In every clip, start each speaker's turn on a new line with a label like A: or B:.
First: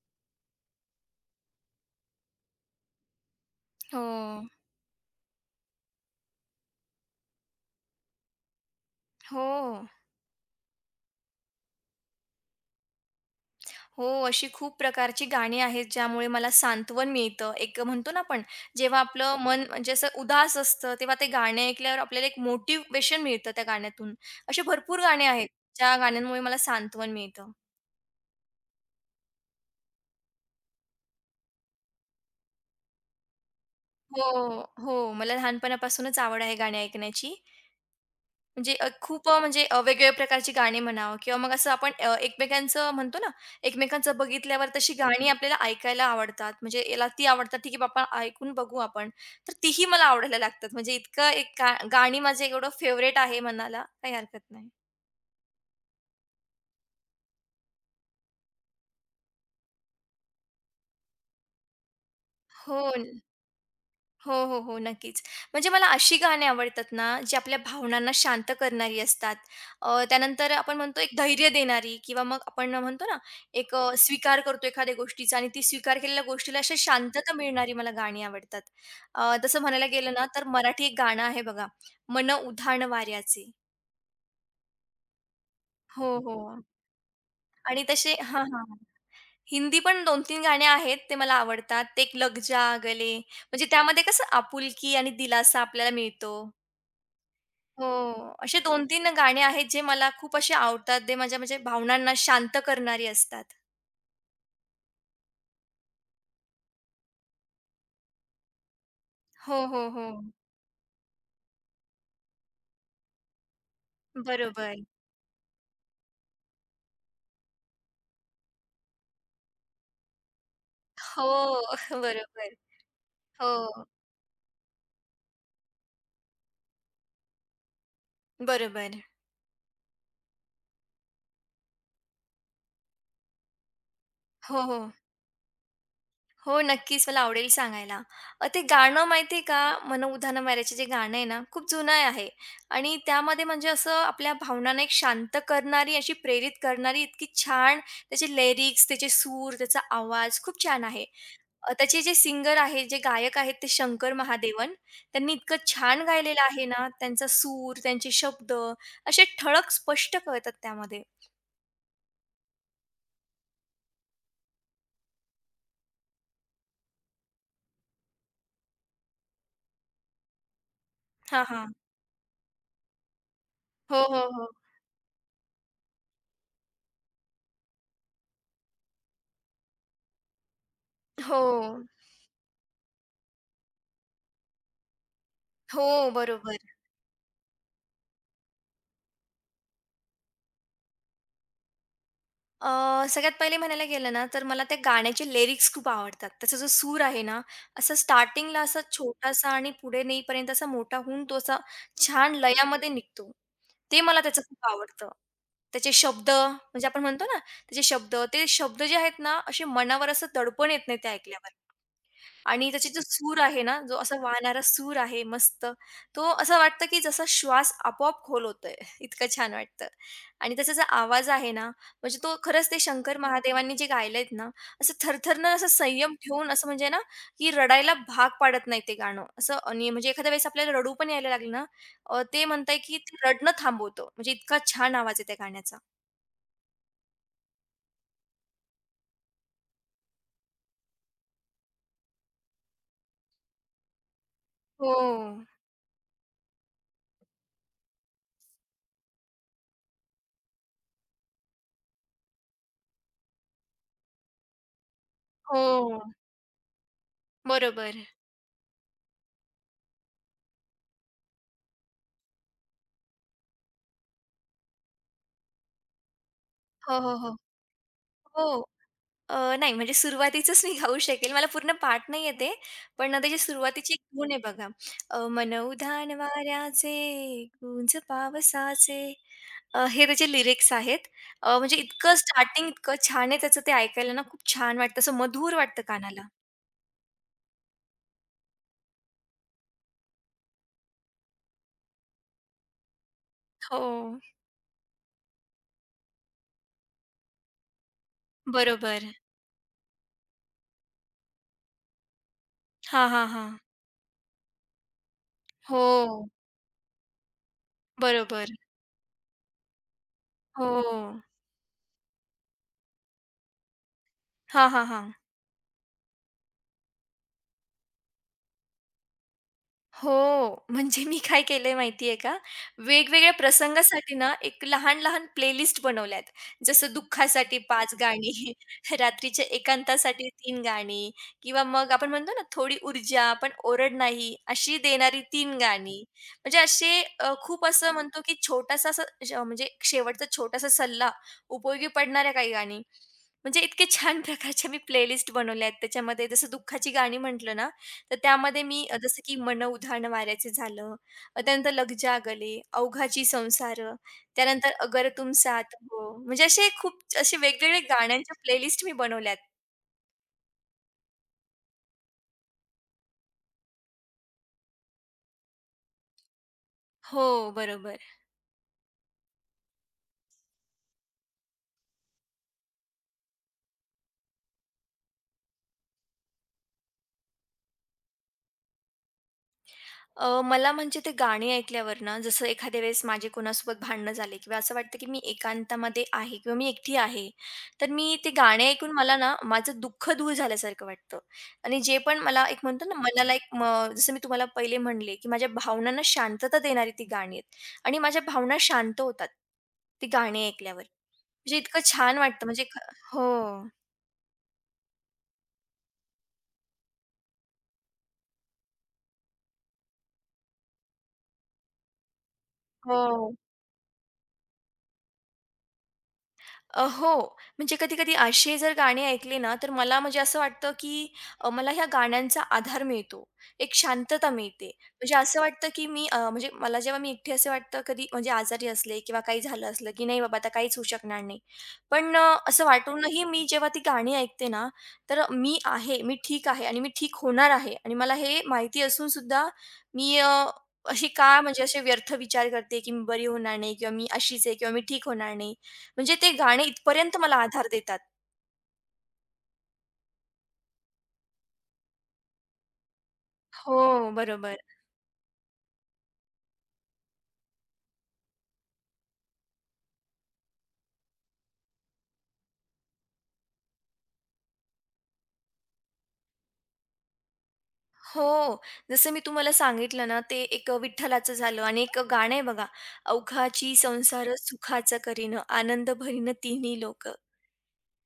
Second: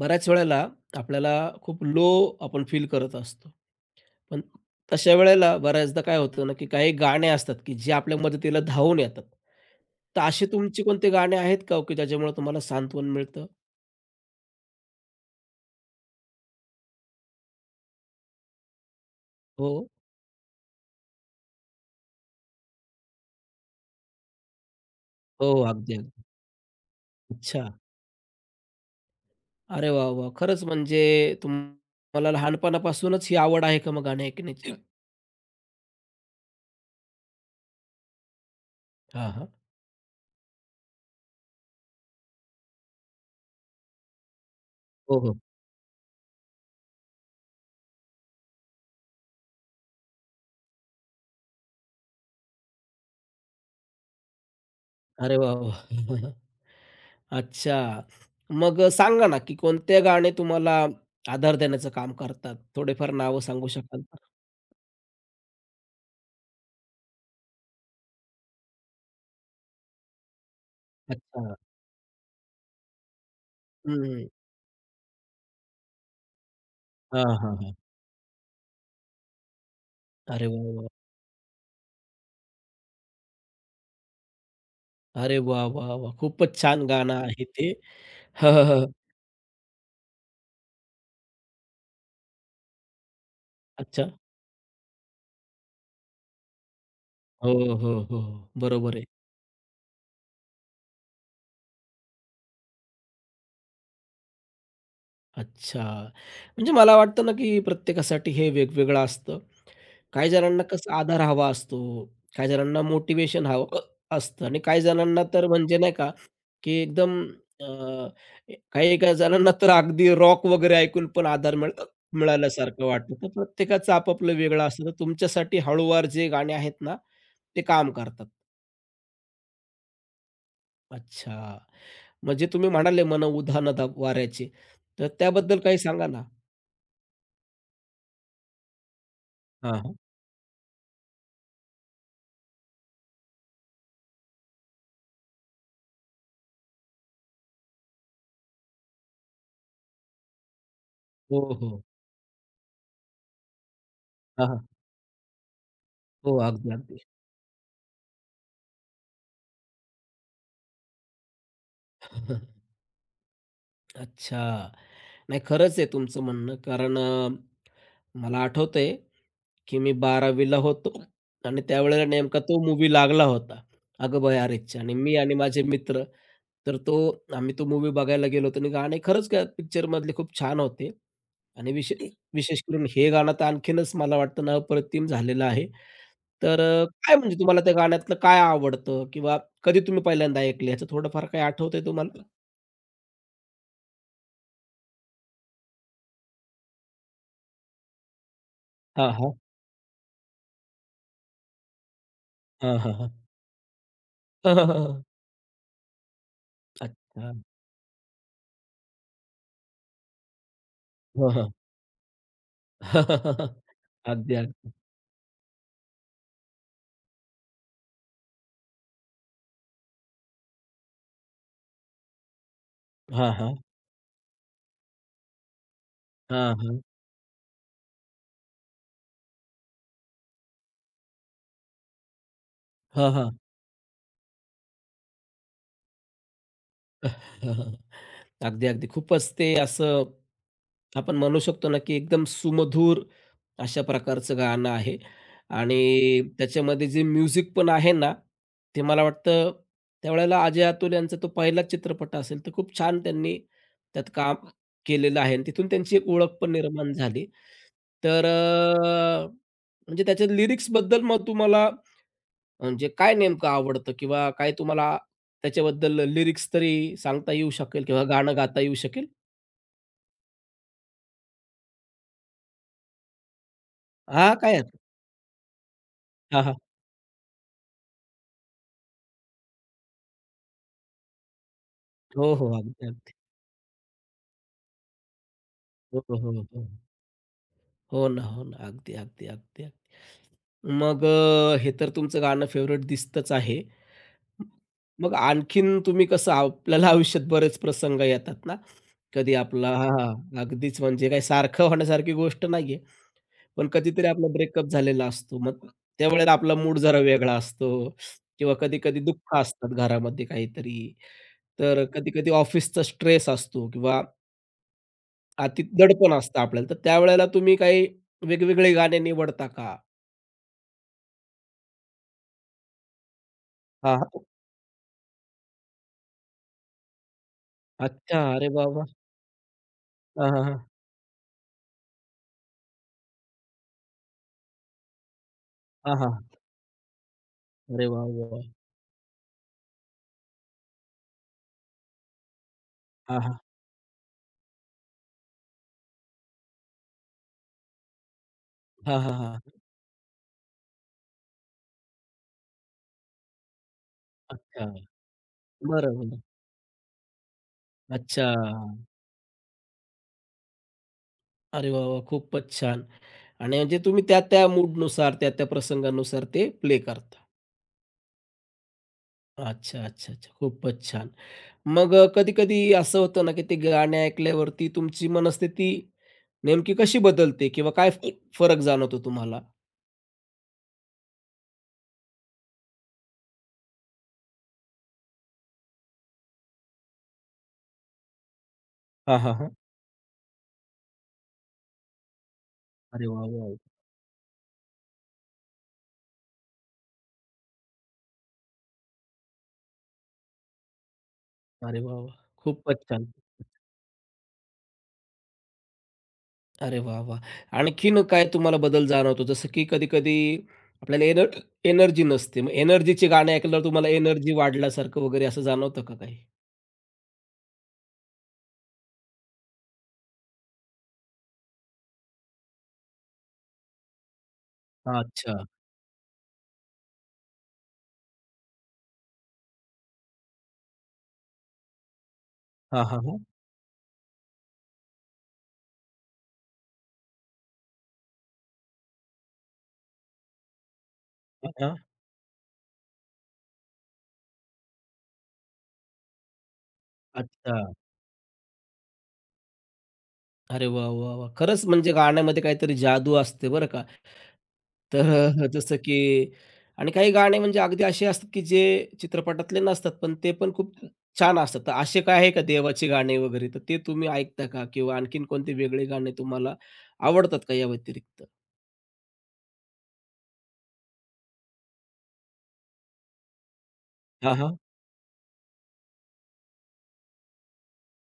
A: बऱ्याच वेळेला आपल्याला खूप लो आपण फील करत असतो.
B: हो,
A: पण तशा वेळेला बऱ्याचदा काय होतं ना, की काही गाणे असतात, की जे आपल्या मदतीला धावून येतात.
B: हो,
A: तर असे तुमचे कोणते गाणे आहेत का हो, की ज्याच्यामुळे तुम्हाला सांत्वन मिळतं?
B: हो. अशी खूप प्रकारची गाणी आहेत, ज्यामुळे मला सांत्वन मिळतं. एक म्हणतो ना आपण, जेव्हा आपलं मन
A: हो.
B: म्हणजे असं उदास असतं, तेव्हा ते गाणे ऐकल्यावर आपल्याला एक मोटिव्हेशन मिळतं त्या गाण्यातून. असे भरपूर गाणे आहेत,
A: हो, अगदी,
B: ज्या
A: अगदी.
B: गाण्यांमुळे मला सांत्वन मिळतं.
A: अच्छा. अरे वाह, वाह! खरंच म्हणजे तुम्हाला लहानपणापासूनच ही आवड आहे का मग गाणे
B: हो,
A: ऐकण्याची?
B: हो. मला लहानपणापासूनच आवड आहे गाणी ऐकण्याची. म्हणजे खूप
A: हां, हां.
B: म्हणजे वेगवेगळ्या प्रकारची गाणी म्हणावं किंवा मग असं आपण एकमेकांचं म्हणतो ना, एकमेकांचं बघितल्यावर तशी
A: हो,
B: गाणी
A: हो.
B: आपल्याला ऐकायला आवडतात. म्हणजे याला ती आवडतात, ठीक आहे बाबा ऐकून बघू आपण. तर तीही मला आवडायला लागतात. म्हणजे इतकं एक गाणी माझं एवढं फेव्हरेट आहे म्हणायला काही हरकत नाही.
A: अरे वाह, वाह! अच्छा. मग सांगा ना, की कोणते गाणे तुम्हाला आधार देण्याचं काम करतात?
B: हो.
A: थोडेफार नावं सांगू शकाल का?
B: हो, हो, हो. नक्कीच. म्हणजे मला अशी गाणी आवडतात ना, जी आपल्या भावनांना शांत करणारी असतात. त्यानंतर आपण म्हणतो एक धैर्य
A: अच्छा.
B: देणारी किंवा मग आपण म्हणतो ना, एक
A: हं.
B: स्वीकार करतो एखाद्या गोष्टीचा आणि ती स्वीकार केलेल्या गोष्टीला अशी
A: हां,
B: शांतता
A: हां,
B: मिळणारी
A: हां.
B: मला गाणी आवडतात. तसं म्हणायला गेलं ना, तर
A: अरे वाह,
B: मराठी एक
A: वाह!
B: गाणं आहे बघा, मन उधाण वाऱ्याचे.
A: अरे वाह, वाह,
B: हो,
A: वाह! खूपच
B: हो.
A: छान गाणं आहे ते.
B: आणि तसे हां,
A: हं,
B: हां.
A: हं, हं.
B: हिंदी पण 2-3 गाणी आहेत, ते मला आवडतात. ते एक लग जा गले, म्हणजे त्यामध्ये
A: अच्छा.
B: कसं आपुलकी आणि दिलासा आपल्याला मिळतो.
A: हो, हो,
B: हो.
A: हो. हो.
B: असे
A: बरोबर आहे.
B: 2-3 गाणे आहेत जे मला खूप असे आवडतात. ते माझ्या म्हणजे भावनांना शांत करणारी असतात.
A: अच्छा. म्हणजे मला वाटतं ना, की प्रत्येकासाठी हे वेगवेगळं असतं.
B: हो, हो, हो.
A: काही जणांना कसं आधार हवा असतो, काही जणांना मोटिवेशन हवं असतं आणि
B: बरोबर.
A: काही जणांना तर म्हणजे नाही का की एकदम अ, काही-काही जणांना तर अगदी रॉक वगैरे ऐकून
B: हो.
A: पण आधार मिळ
B: बरोबर.
A: मिळाल्यासारखं वाटतं. तर
B: हो.
A: प्रत्येकाचं आपापलं वेगळं असतं. तर तुमच्यासाठी हळूवार जे गाणे आहेत ना, ते काम करतात.
B: बरोबर.
A: अच्छा. म्हणजे तुम्ही म्हणाले "मन उधा न दा वाऱ्याचे."
B: हो, हो.
A: तर त्याबद्दल काही सांगा ना?
B: हो, नक्कीच मला आवडेल सांगायला. ते गाणं माहिती का,
A: हां, हां.
B: "मन उधाण माऱ्याचे" जे गाणं आहे ना, खूप जुनं आहे आणि त्यामध्ये म्हणजे असं आपल्या भावनांना एक शांत करणारी, अशी प्रेरित करणारी इतकी छान त्याचे लिरिक्स, त्याचे सूर, त्याचा आवाज खूप छान आहे.
A: हो, हो.
B: त्याचे जे सिंगर आहेत, जे गायक आहेत ते शंकर
A: हां, हां.
B: महादेवन. त्यांनी इतकं छान
A: हो,
B: गायलेलं आहे
A: अगदी,
B: ना,
A: अगदी.
B: त्यांचा सूर, त्यांचे शब्द असे ठळक स्पष्ट कळतात त्यामध्ये.
A: अच्छा. नाही खरंच आहे तुमचं म्हणणं कारण मला आठवतंय की मी 12वी ला होतो
B: हां,
A: आणि
B: हां.
A: त्यावेळेला नेमका तो मूवी लागला होता,
B: हो, हो,
A: "अगं
B: हो.
A: बया रेच्चा" आणि मी आणि माझे मित्र, तर तो आम्ही तो मूवी बघायला गेलो होतो आणि गाणे खरंच काय पिक्चरमधले खूप छान होते
B: हो.
A: आणि विशेष करून हे गाणं तर आणखीनच मला वाटतं ना अप्रतिम झालेलं आहे.
B: हो,
A: तर
B: बरोबर.
A: काय म्हणजे तुम्हाला त्या गाण्यातलं काय आवडतं किंवा कधी तुम्ही पहिल्यांदा ऐकले याचं थोडंफार काही आठवतंय तुम्हाला?
B: अ, सगळ्यात पहिले म्हणायला गेलं ना, तर मला त्या गाण्याचे लिरिक्स खूप आवडतात. त्याचा जो सूर आहे ना, असा स्टार्टिंगला असा
A: हां, हां.
B: छोटासा आणि पुढे नेईपर्यंत असा मोठा होऊन तो असा छान
A: हां,
B: लयामध्ये
A: हां, हां.
B: निघतो. ते मला त्याचं
A: हं,
B: खूप
A: हं, हं,
B: आवडतं. त्याचे शब्द म्हणजे आपण म्हणतो
A: अच्छा.
B: ना, त्याचे शब्द, ते शब्द जे आहेत ना, असे मनावर असं दडपण येत नाही ते
A: हं,
B: ऐकल्यावर.
A: हं.
B: आणि त्याचा जो सूर आहे ना, जो असा
A: अगदी,
B: वाहणारा
A: अगदी.
B: सूर आहे मस्त, तो असं वाटतं की जसा श्वास आपोआप खोल होतोय. इतकं छान वाटतं. आणि त्याचा जो आवाज आहे ना म्हणजे तो खरंच ते शंकर
A: हां, हां.
B: महादेवांनी जे गायलेत ना, असं थरथरनं असं संयम ठेवून
A: हां,
B: असं
A: हां.
B: म्हणजे ना, की रडायला भाग पाडत नाही ते गाणं. असं आणि म्हणजे एखाद्या वेळेस आपल्याला रडू पण यायला लागलं ना, ते म्हणताय की
A: हां,
B: ते
A: हां.
B: रडणं थांबवतं. म्हणजे इतका छान आवाज आहे त्या गाण्याचा.
A: अगदी, अगदी. खूपच ते असं आपण म्हणू शकतो ना, की एकदम सुमधूर अशा प्रकारचं गाणं
B: हो.
A: आहे आणि त्याच्यामध्ये जे म्युझिक पण आहे ना, ते मला वाटतं त्यावेळेला अजय अतुल यांचा तो पहिलाच चित्रपट असेल, तर खूप छान त्यांनी त्यात काम केलेलं आहे आणि तिथून त्यांची
B: हो.
A: एक ओळख पण निर्माण झाली.
B: बरोबर.
A: तर म्हणजे त्याच्या लिरिक्सबद्दल मग तुम्हाला म्हणजे काय नेमकं आवडतं किंवा काय तुम्हाला त्याच्याबद्दल लिरिक्स तरी
B: हो, हो,
A: सांगता
B: हो.
A: येऊ शकेल किंवा गाणं गाता
B: हो.
A: येऊ शकेल?
B: अ, नाही म्हणजे सुरुवातीचंच मी गाऊ शकेल. मला पूर्ण पाठ नाही येत आहे. पण त्याची सुरुवातीची एक धून
A: हां,
B: आहे
A: काय
B: बघा.
A: हरकत
B: मनउधाण
A: हां, हां.
B: वाऱ्याचे, गुंज पावसाचे हे त्याचे लिरिक्स आहेत. म्हणजे इतकं
A: हो, हो.
B: स्टार्टिंग
A: अगदी,
B: इतकं
A: अगदी.
B: छान आहे त्याचं ते ऐकायला ना खूप छान वाटतं. असं मधुर वाटतं
A: हो, हो,
B: कानाला.
A: हो, हो. हो ना, हो ना. अगदी, अगदी, अगदी, अगदी. मग हे तर तुमचं गाणं फेव्हरेट दिसतंच आहे.
B: हो.
A: मग आणखीन तुम्ही कसं आपल्याला आयुष्यात बरेच प्रसंग येतात ना,
B: बरोबर.
A: कधी आपला हां, हां. अगदीच म्हणजे काही सारखं होण्यासारखी गोष्ट नाहीये.
B: हां, हां, हां.
A: पण कधीतरी आपला ब्रेकअप झालेला असतो. मग
B: हो.
A: त्यावेळेला आपला मूड जरा वेगळा असतो
B: बरोबर.
A: किंवा कधी-कधी दुःख असतात घरामध्ये
B: हो.
A: काहीतरी. तर कधी-कधी ऑफिसचा स्ट्रेस असतो किंवा
B: हां, हां, हां.
A: अति दडपण असतं आपल्याला. तर त्यावेळेला तुम्ही काही वेगवेगळे गाणे निवडता का?
B: हो. म्हणजे मी काय केलंय माहितीये का? वेगवेगळ्या
A: हां,
B: प्रसंगासाठी
A: हां.
B: ना, एक लहान-लहान प्लेलिस्ट बनवल्यात. जसं दुःखासाठी 5
A: अच्छा.
B: गाणी,
A: अरे वाह! वाह!
B: रात्रीच्या एकांतासाठी
A: हां, हां,
B: तीन
A: हां.
B: गाणी किंवा मग आपण म्हणतो ना, थोडी ऊर्जा पण ओरड नाही, अशी देणारी तीन
A: हां,
B: गाणी.
A: हां.
B: म्हणजे असे खूप
A: अरे
B: असं
A: वाह!
B: म्हणतो, की
A: वाह!
B: छोटासा असं म्हणजे एक शेवटचा छोटासा सल्ला, उपयोगी पडणाऱ्या काही गाणी.
A: हां, हां.
B: म्हणजे इतके छान प्रकारच्या मी प्लेलिस्ट बनवल्या आहेत. त्याच्यामध्ये जसं दुःखाची गाणी म्हटलं ना, तर त्यामध्ये मी
A: हां, हां,
B: जसं की
A: हां.
B: मन उधाण वाऱ्याचे झालं, त्यानंतर लग जा गले, अवघाची संसार,
A: अच्छा.
B: त्यानंतर अगर तुम साथ
A: बरं,
B: हो,
A: बरं.
B: म्हणजे असे खूप असे वेगवेगळे
A: अच्छा.
B: गाण्यांच्या प्लेलिस्ट मी बनवल्यात.
A: अरे वाह! वाह! खूपच छान. आणि म्हणजे तुम्ही त्या त्या मूडनुसार, त्या त्या प्रसंगानुसार ते प्ले करता.
B: हो, बरोबर.
A: अच्छा, अच्छा, अच्छा. खूपच छान. मग कधी-कधी असं होतं ना, की ते गाणे ऐकल्यावरती तुमची मनस्थिती नेमकी कशी बदलते किंवा काय फ फरक जाणवतो तुम्हाला?
B: मला म्हणजे ते गाणी ऐकल्यावर ना, जसं एखाद्या वेळेस माझे कोणासोबत भांडणं झाले किंवा असं वाटतं, की मी एकांतामध्ये आहे किंवा मी एकटी आहे. तर मी ते गाणे ऐकून मला
A: हां,
B: ना,
A: हां, हां.
B: माझं दुःख दूर झाल्यासारखं वाटतं आणि जे पण मला एक म्हणतो ना,
A: अरे वाह,
B: मनाला एक
A: वाह!
B: म जसं मी तुम्हाला पहिले म्हणले, की माझ्या भावनांना शांतता देणारी ती गाणी आहेत आणि माझ्या भावना शांत होतात, ती गाणी ऐकल्यावर. म्हणजे इतकं
A: अरे वाह, वाह!
B: छान वाटतं म्हणजे
A: खूपच छान.
B: हो.
A: अरे वाह, वाह! आणखीन काय तुम्हाला बदल जाणवतो? जसं की कधी-कधी आपल्याला एनर्जी नसते. मग एनर्जीचे
B: हो.
A: गाणे ऐकल्यावर तुम्हाला एनर्जी वाढल्यासारखं वगैरे असं जाणवतं का काही?
B: हो. म्हणजे कधी-कधी अशी जर गाणी ऐकली ना, तर मला म्हणजे असं वाटतं, की मला ह्या गाण्यांचा आधार मिळतो. एक शांतता मिळते. म्हणजे असं
A: अच्छा.
B: वाटतं, की मी म्हणजे मला जेव्हा मी एकटी असं वाटतं कधी म्हणजे आजारी असले किंवा काही झालं असलं, की नाही बाबा आता काहीच होऊ शकणार नाही. पण असं
A: हां, हां, हां.
B: वाटूनही मी जेव्हा ती गाणी ऐकते ना, तर मी आहे, मी ठीक आहे आणि मी ठीक होणार आहे आणि मला हे माहिती असून सुद्धा मी अशी का
A: हां,
B: म्हणजे
A: हां.
B: असे व्यर्थ विचार करते, की मी बरी होणार नाही किंवा मी अशीच आहे किंवा मी ठीक होणार नाही. म्हणजे ते गाणे इथपर्यंत मला
A: अच्छा.
B: आधार देतात.
A: अरे वाह! वाह! वाह! खरंच म्हणजे गाण्यामध्ये काहीतरी जादू असते बरं का.
B: हो, बरोबर.
A: तर जसं की आणि काही गाणे म्हणजे अगदी असे असतात की जे चित्रपटातले नसतात, पण ते पण खूप छान असतात. तर असे काय आहे का देवाची गाणी वगैरे, तर ते तुम्ही ऐकता का? किंवा आणखीन कोणते वेगळे गाणे तुम्हाला आवडतात का या व्यतिरिक्त?
B: हो, जसं मी तुम्हाला सांगितलं ना, ते एक विठ्ठलाचं झालं आणि एक गाणं आहे बघा, "अवघाची संसार
A: हां, हां.
B: सुखाचा करीन, आनंद भरीन तिन्ही लोक."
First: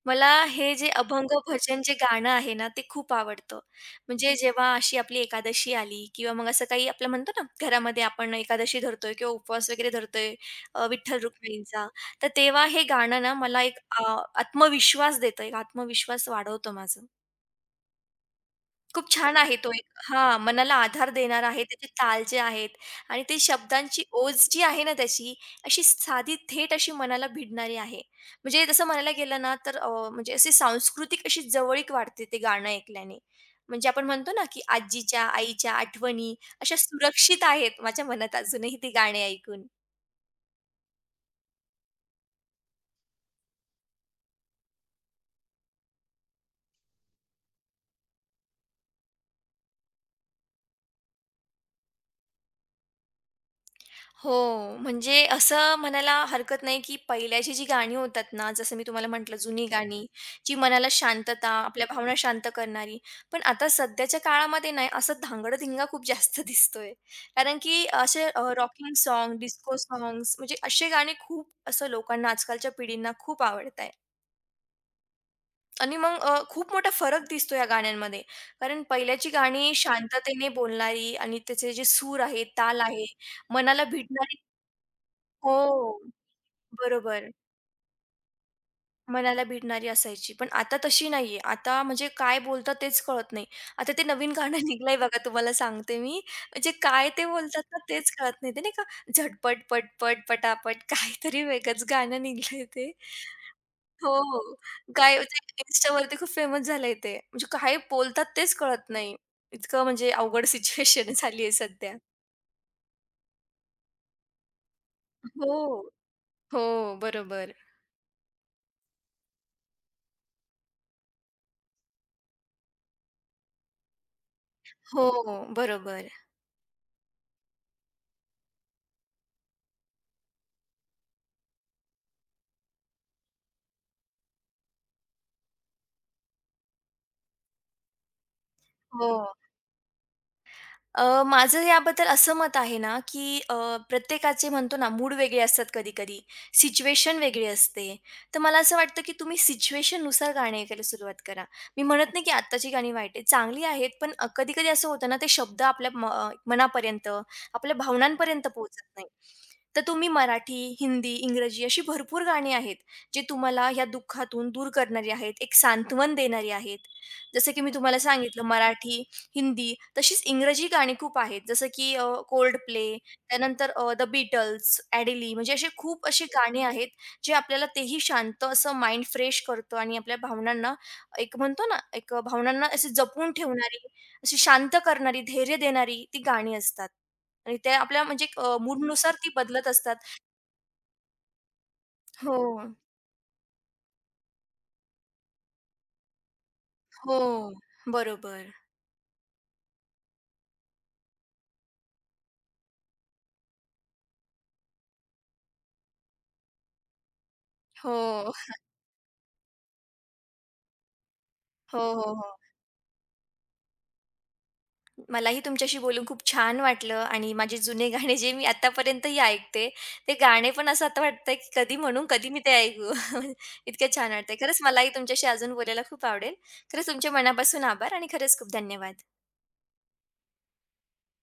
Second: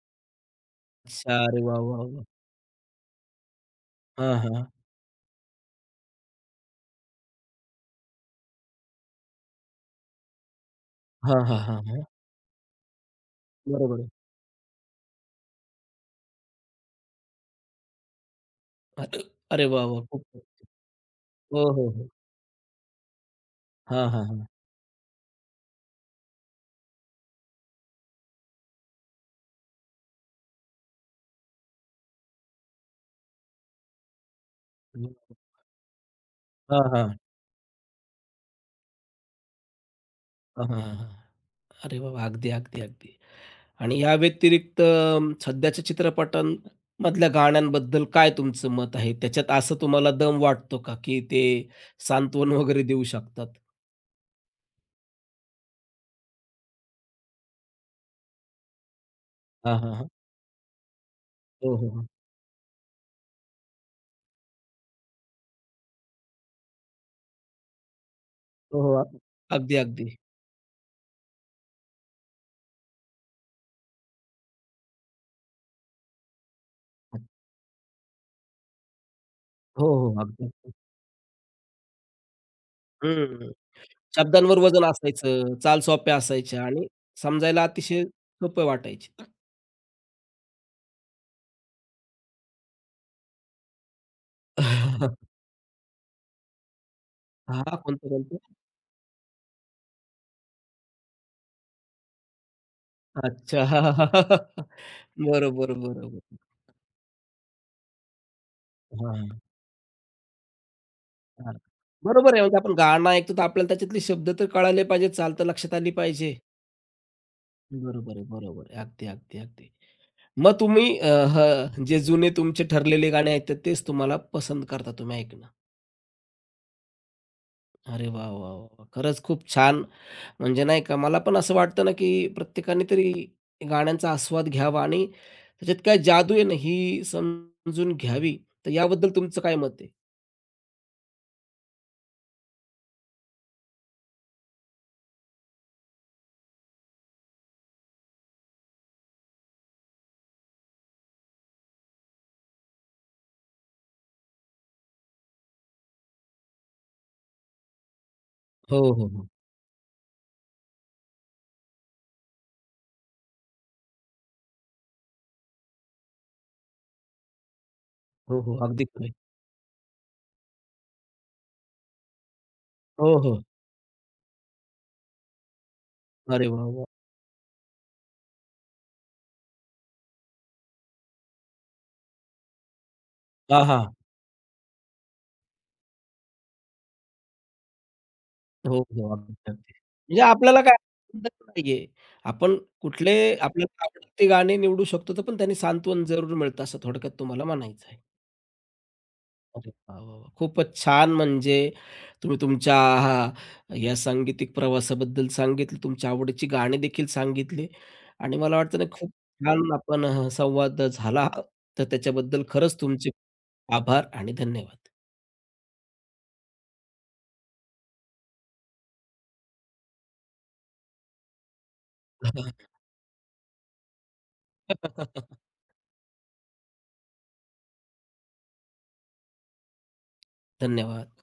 B: मला हे जे अभंग
A: अच्छा. अरे वाह!
B: भजन जे
A: वाह! वाह!
B: गाणं आहे ना, ते खूप आवडतं.
A: हां,
B: म्हणजे
A: हां.
B: जेव्हा अशी आपली एकादशी आली किंवा मग असं काही आपलं म्हणतो ना, घरामध्ये आपण एकादशी धरतोय किंवा उपवास वगैरे धरतोय विठ्ठल
A: हां, हां, हां,
B: रुक्मिणींचा,
A: हां.
B: तर तेव्हा हे गाणं ना मला एक
A: बरोबर आहे.
B: आत्मविश्वास देतं, एक आत्मविश्वास वाढवतं माझं.
A: अ,
B: खूप छान आहे
A: अरे
B: तो एक
A: वाह! वाह!
B: हां,
A: खूप
B: मनाला आधार देणारा आहे.
A: हो,
B: त्याचे
A: हो, हो.
B: ताल जे आहेत आणि ते शब्दांची
A: हां, हां,
B: ओज
A: हां.
B: जी आहे ना त्याची, अशी साधी थेट अशी मनाला भिडणारी आहे. म्हणजे तसं म्हणायला गेलं ना, तर म्हणजे अशी सांस्कृतिक अशी जवळीक वाढते ते गाणं ऐकल्याने. म्हणजे आपण म्हणतो ना, की आजीच्या, आईच्या आठवणी अशा
A: हां, हां.
B: सुरक्षित आहेत माझ्या मनात अजूनही ती गाणी ऐकून.
A: हां, हां, हां, अरे वाह! वाह! अगदी, अगदी, अगदी. आणि या व्यतिरिक्त सध्याच्या चित्रपटांमधल्या गाण्यांबद्दल काय तुमचं मत आहे? त्याच्यात असं तुम्हाला दम वाटतो का, की ते सांत्वन वगैरे देऊ शकतात?
B: हो, म्हणजे असं म्हणायला हरकत नाही, की पहिल्याची जी गाणी होतात ना, जसं मी तुम्हाला म्हटलं जुनी
A: हां, हां,
B: गाणी,
A: हां.
B: जी मनाला शांतता,
A: हो,
B: आपल्या
A: हो, हो.
B: भावना शांत करणारी. पण आता सध्याच्या काळामध्ये नाही, असं धांगडधिंगा खूप जास्त दिसतोय. कारण की असे
A: हो,
B: रॉकिंग
A: हो.
B: साँग,
A: अगदी,
B: डिस्को
A: अगदी.
B: साँग्स म्हणजे असे गाणे खूप असं लोकांना, आजकालच्या पिढींना खूप आवडत आहे. आणि मग खूप मोठा फरक दिसतो या गाण्यांमध्ये. कारण पहिल्याची गाणी
A: हो, हो. अगदी,
B: शांततेने
A: अगदी.
B: बोलणारी आणि त्याचे जे सूर आहेत, ताल आहे,
A: हं.
B: मनाला भिडणारी
A: शब्दांवर वजन असायचं, चाल
B: हो.
A: सोप्या असायच्या आणि
B: बरोबर.
A: समजायला अतिशय सोपं वाटायचे.
B: मनाला भिडणारी असायची. पण आता तशी नाहीये. आता म्हणजे काय बोलतात तेच कळत नाही. आता ते नवीन गाणं निघलंय बघा तुम्हाला सांगते मी. म्हणजे काय ते बोलतात
A: हां,
B: ना
A: कोणतं,
B: तेच कळत नाही.
A: कोणतं?
B: ते नाही का झटपट, पटपट, पटापट काहीतरी वेगळंच गाणं निघलंय ते.
A: अच्छा.
B: हो, हो. काय
A: बरोबर,
B: ते
A: बरोबर.
B: खूप फेमस झालंय ते. म्हणजे काय बोलतात तेच कळत नाही.
A: हां.
B: इतकं म्हणजे अवघड सिच्युएशन झाली आहे
A: हां.
B: सध्या.
A: बरोबर आहे. म्हणजे आपण गाणं ऐकतो तर आपल्याला त्याच्यातले शब्द तर कळाले पाहिजेत, चाल तर
B: हो.
A: लक्षात आली पाहिजे.
B: हो, बरोबर.
A: बरोबर आहे, बरोबर आहे. अगदी, अगदी, अगदी. मग तुम्ही हं, जे जुने तुमचे ठरलेले गाणे ऐकतात तेच तुम्हाला पसंत करता
B: हो,
A: तुम्ही ऐकणं.
B: बरोबर.
A: अरे वाह, वाह, वाह! खरंच खूप छान. म्हणजे नाही का मला पण असं वाटतं ना, की प्रत्येकाने तरी गाण्यांचा आस्वाद घ्यावा आणि त्याच्यात काय जादू आहे ना, ही समजून घ्यावी. तर
B: हो.
A: याबद्दल तुमचं काय मत आहे?
B: माझं याबद्दल असं मत आहे ना, की प्रत्येकाचे म्हणतो ना मूड वेगळे असतात कधी-कधी, सिच्युएशन वेगळी असते. तर मला असं वाटतं, की तुम्ही सिच्युएशननुसार गाणी ऐकायला सुरुवात करा. मी म्हणत नाही, की आत्ताची गाणी वाईट आहेत, चांगली आहेत. पण कधी-कधी असं होतं ना, ते शब्द आपल्या मनापर्यंत, आपल्या भावनांपर्यंत
A: हो,
B: पोहोचत नाही.
A: हो, हो.
B: तर तुम्ही मराठी, हिंदी, इंग्रजी अशी भरपूर गाणी आहेत, जे तुम्हाला ह्या दुःखातून दूर करणारी आहेत, एक सांत्वन देणारी आहेत. जसं की मी तुम्हाला
A: हो,
B: सांगितलं
A: हो. अगदी
B: मराठी
A: खरं आहे.
B: हिंदी, तशीच इंग्रजी गाणी खूप आहेत. जसं की प्ले
A: हो, हो.
B: त्यानंतर The Beatles, Adele म्हणजे असे खूप अशी
A: अरे
B: गाणी
A: वाह, वाह!
B: आहेत, जे आपल्याला तेही शांत असं माइंड फ्रेश करतं आणि आपल्या भावनांना एक म्हणतो ना, एक भावनांना अशी जपून
A: हां, हां.
B: ठेवणारी, अशी शांत करणारी, धैर्य देणारी ती गाणी असतात. आणि त्या आपल्या म्हणजे
A: हो, हो.
B: मूडनुसार ती
A: अगदी,
B: बदलत
A: अगदी.
B: असतात.
A: म्हणजे आपल्याला काय नाहीये.
B: हो,
A: आपण कुठले आपल्याला आवडतात ते गाणे निवडू शकतो, तर पण त्यांनी सांत्वन जरूर मिळतं असं
B: हो.
A: थोडक्यात तुम्हाला म्हणायचं आहे.
B: बरोबर.
A: अरे वाह, वाह, वाह! खूपच छान म्हणजे तुम्ही तुमच्या हा या सांगीतिक प्रवासाबद्दल सांगितलं, तुमच्या आवडीची गाणी देखील सांगितली
B: हो.
A: आणि मला वाटतं ना खूप छान आपण संवाद झाला.
B: हो,
A: तर
B: हो, हो.
A: त्याच्याबद्दल खरंच तुमचे आभार आणि धन्यवाद.
B: मलाही तुमच्याशी बोलून खूप छान वाटलं आणि माझे जुने गाणे जे मी आतापर्यंतही ऐकते, ते गाणे पण असं आता वाटतंय की कधी म्हणू, कधी मी ते ऐकू. इतकं छान वाटतंय. खरंच मलाही तुमच्याशी अजून बोलायला खूप आवडेल. खरंच तुमच्या मनापासून आभार आणि खरंच खूप धन्यवाद.
A: धन्यवाद.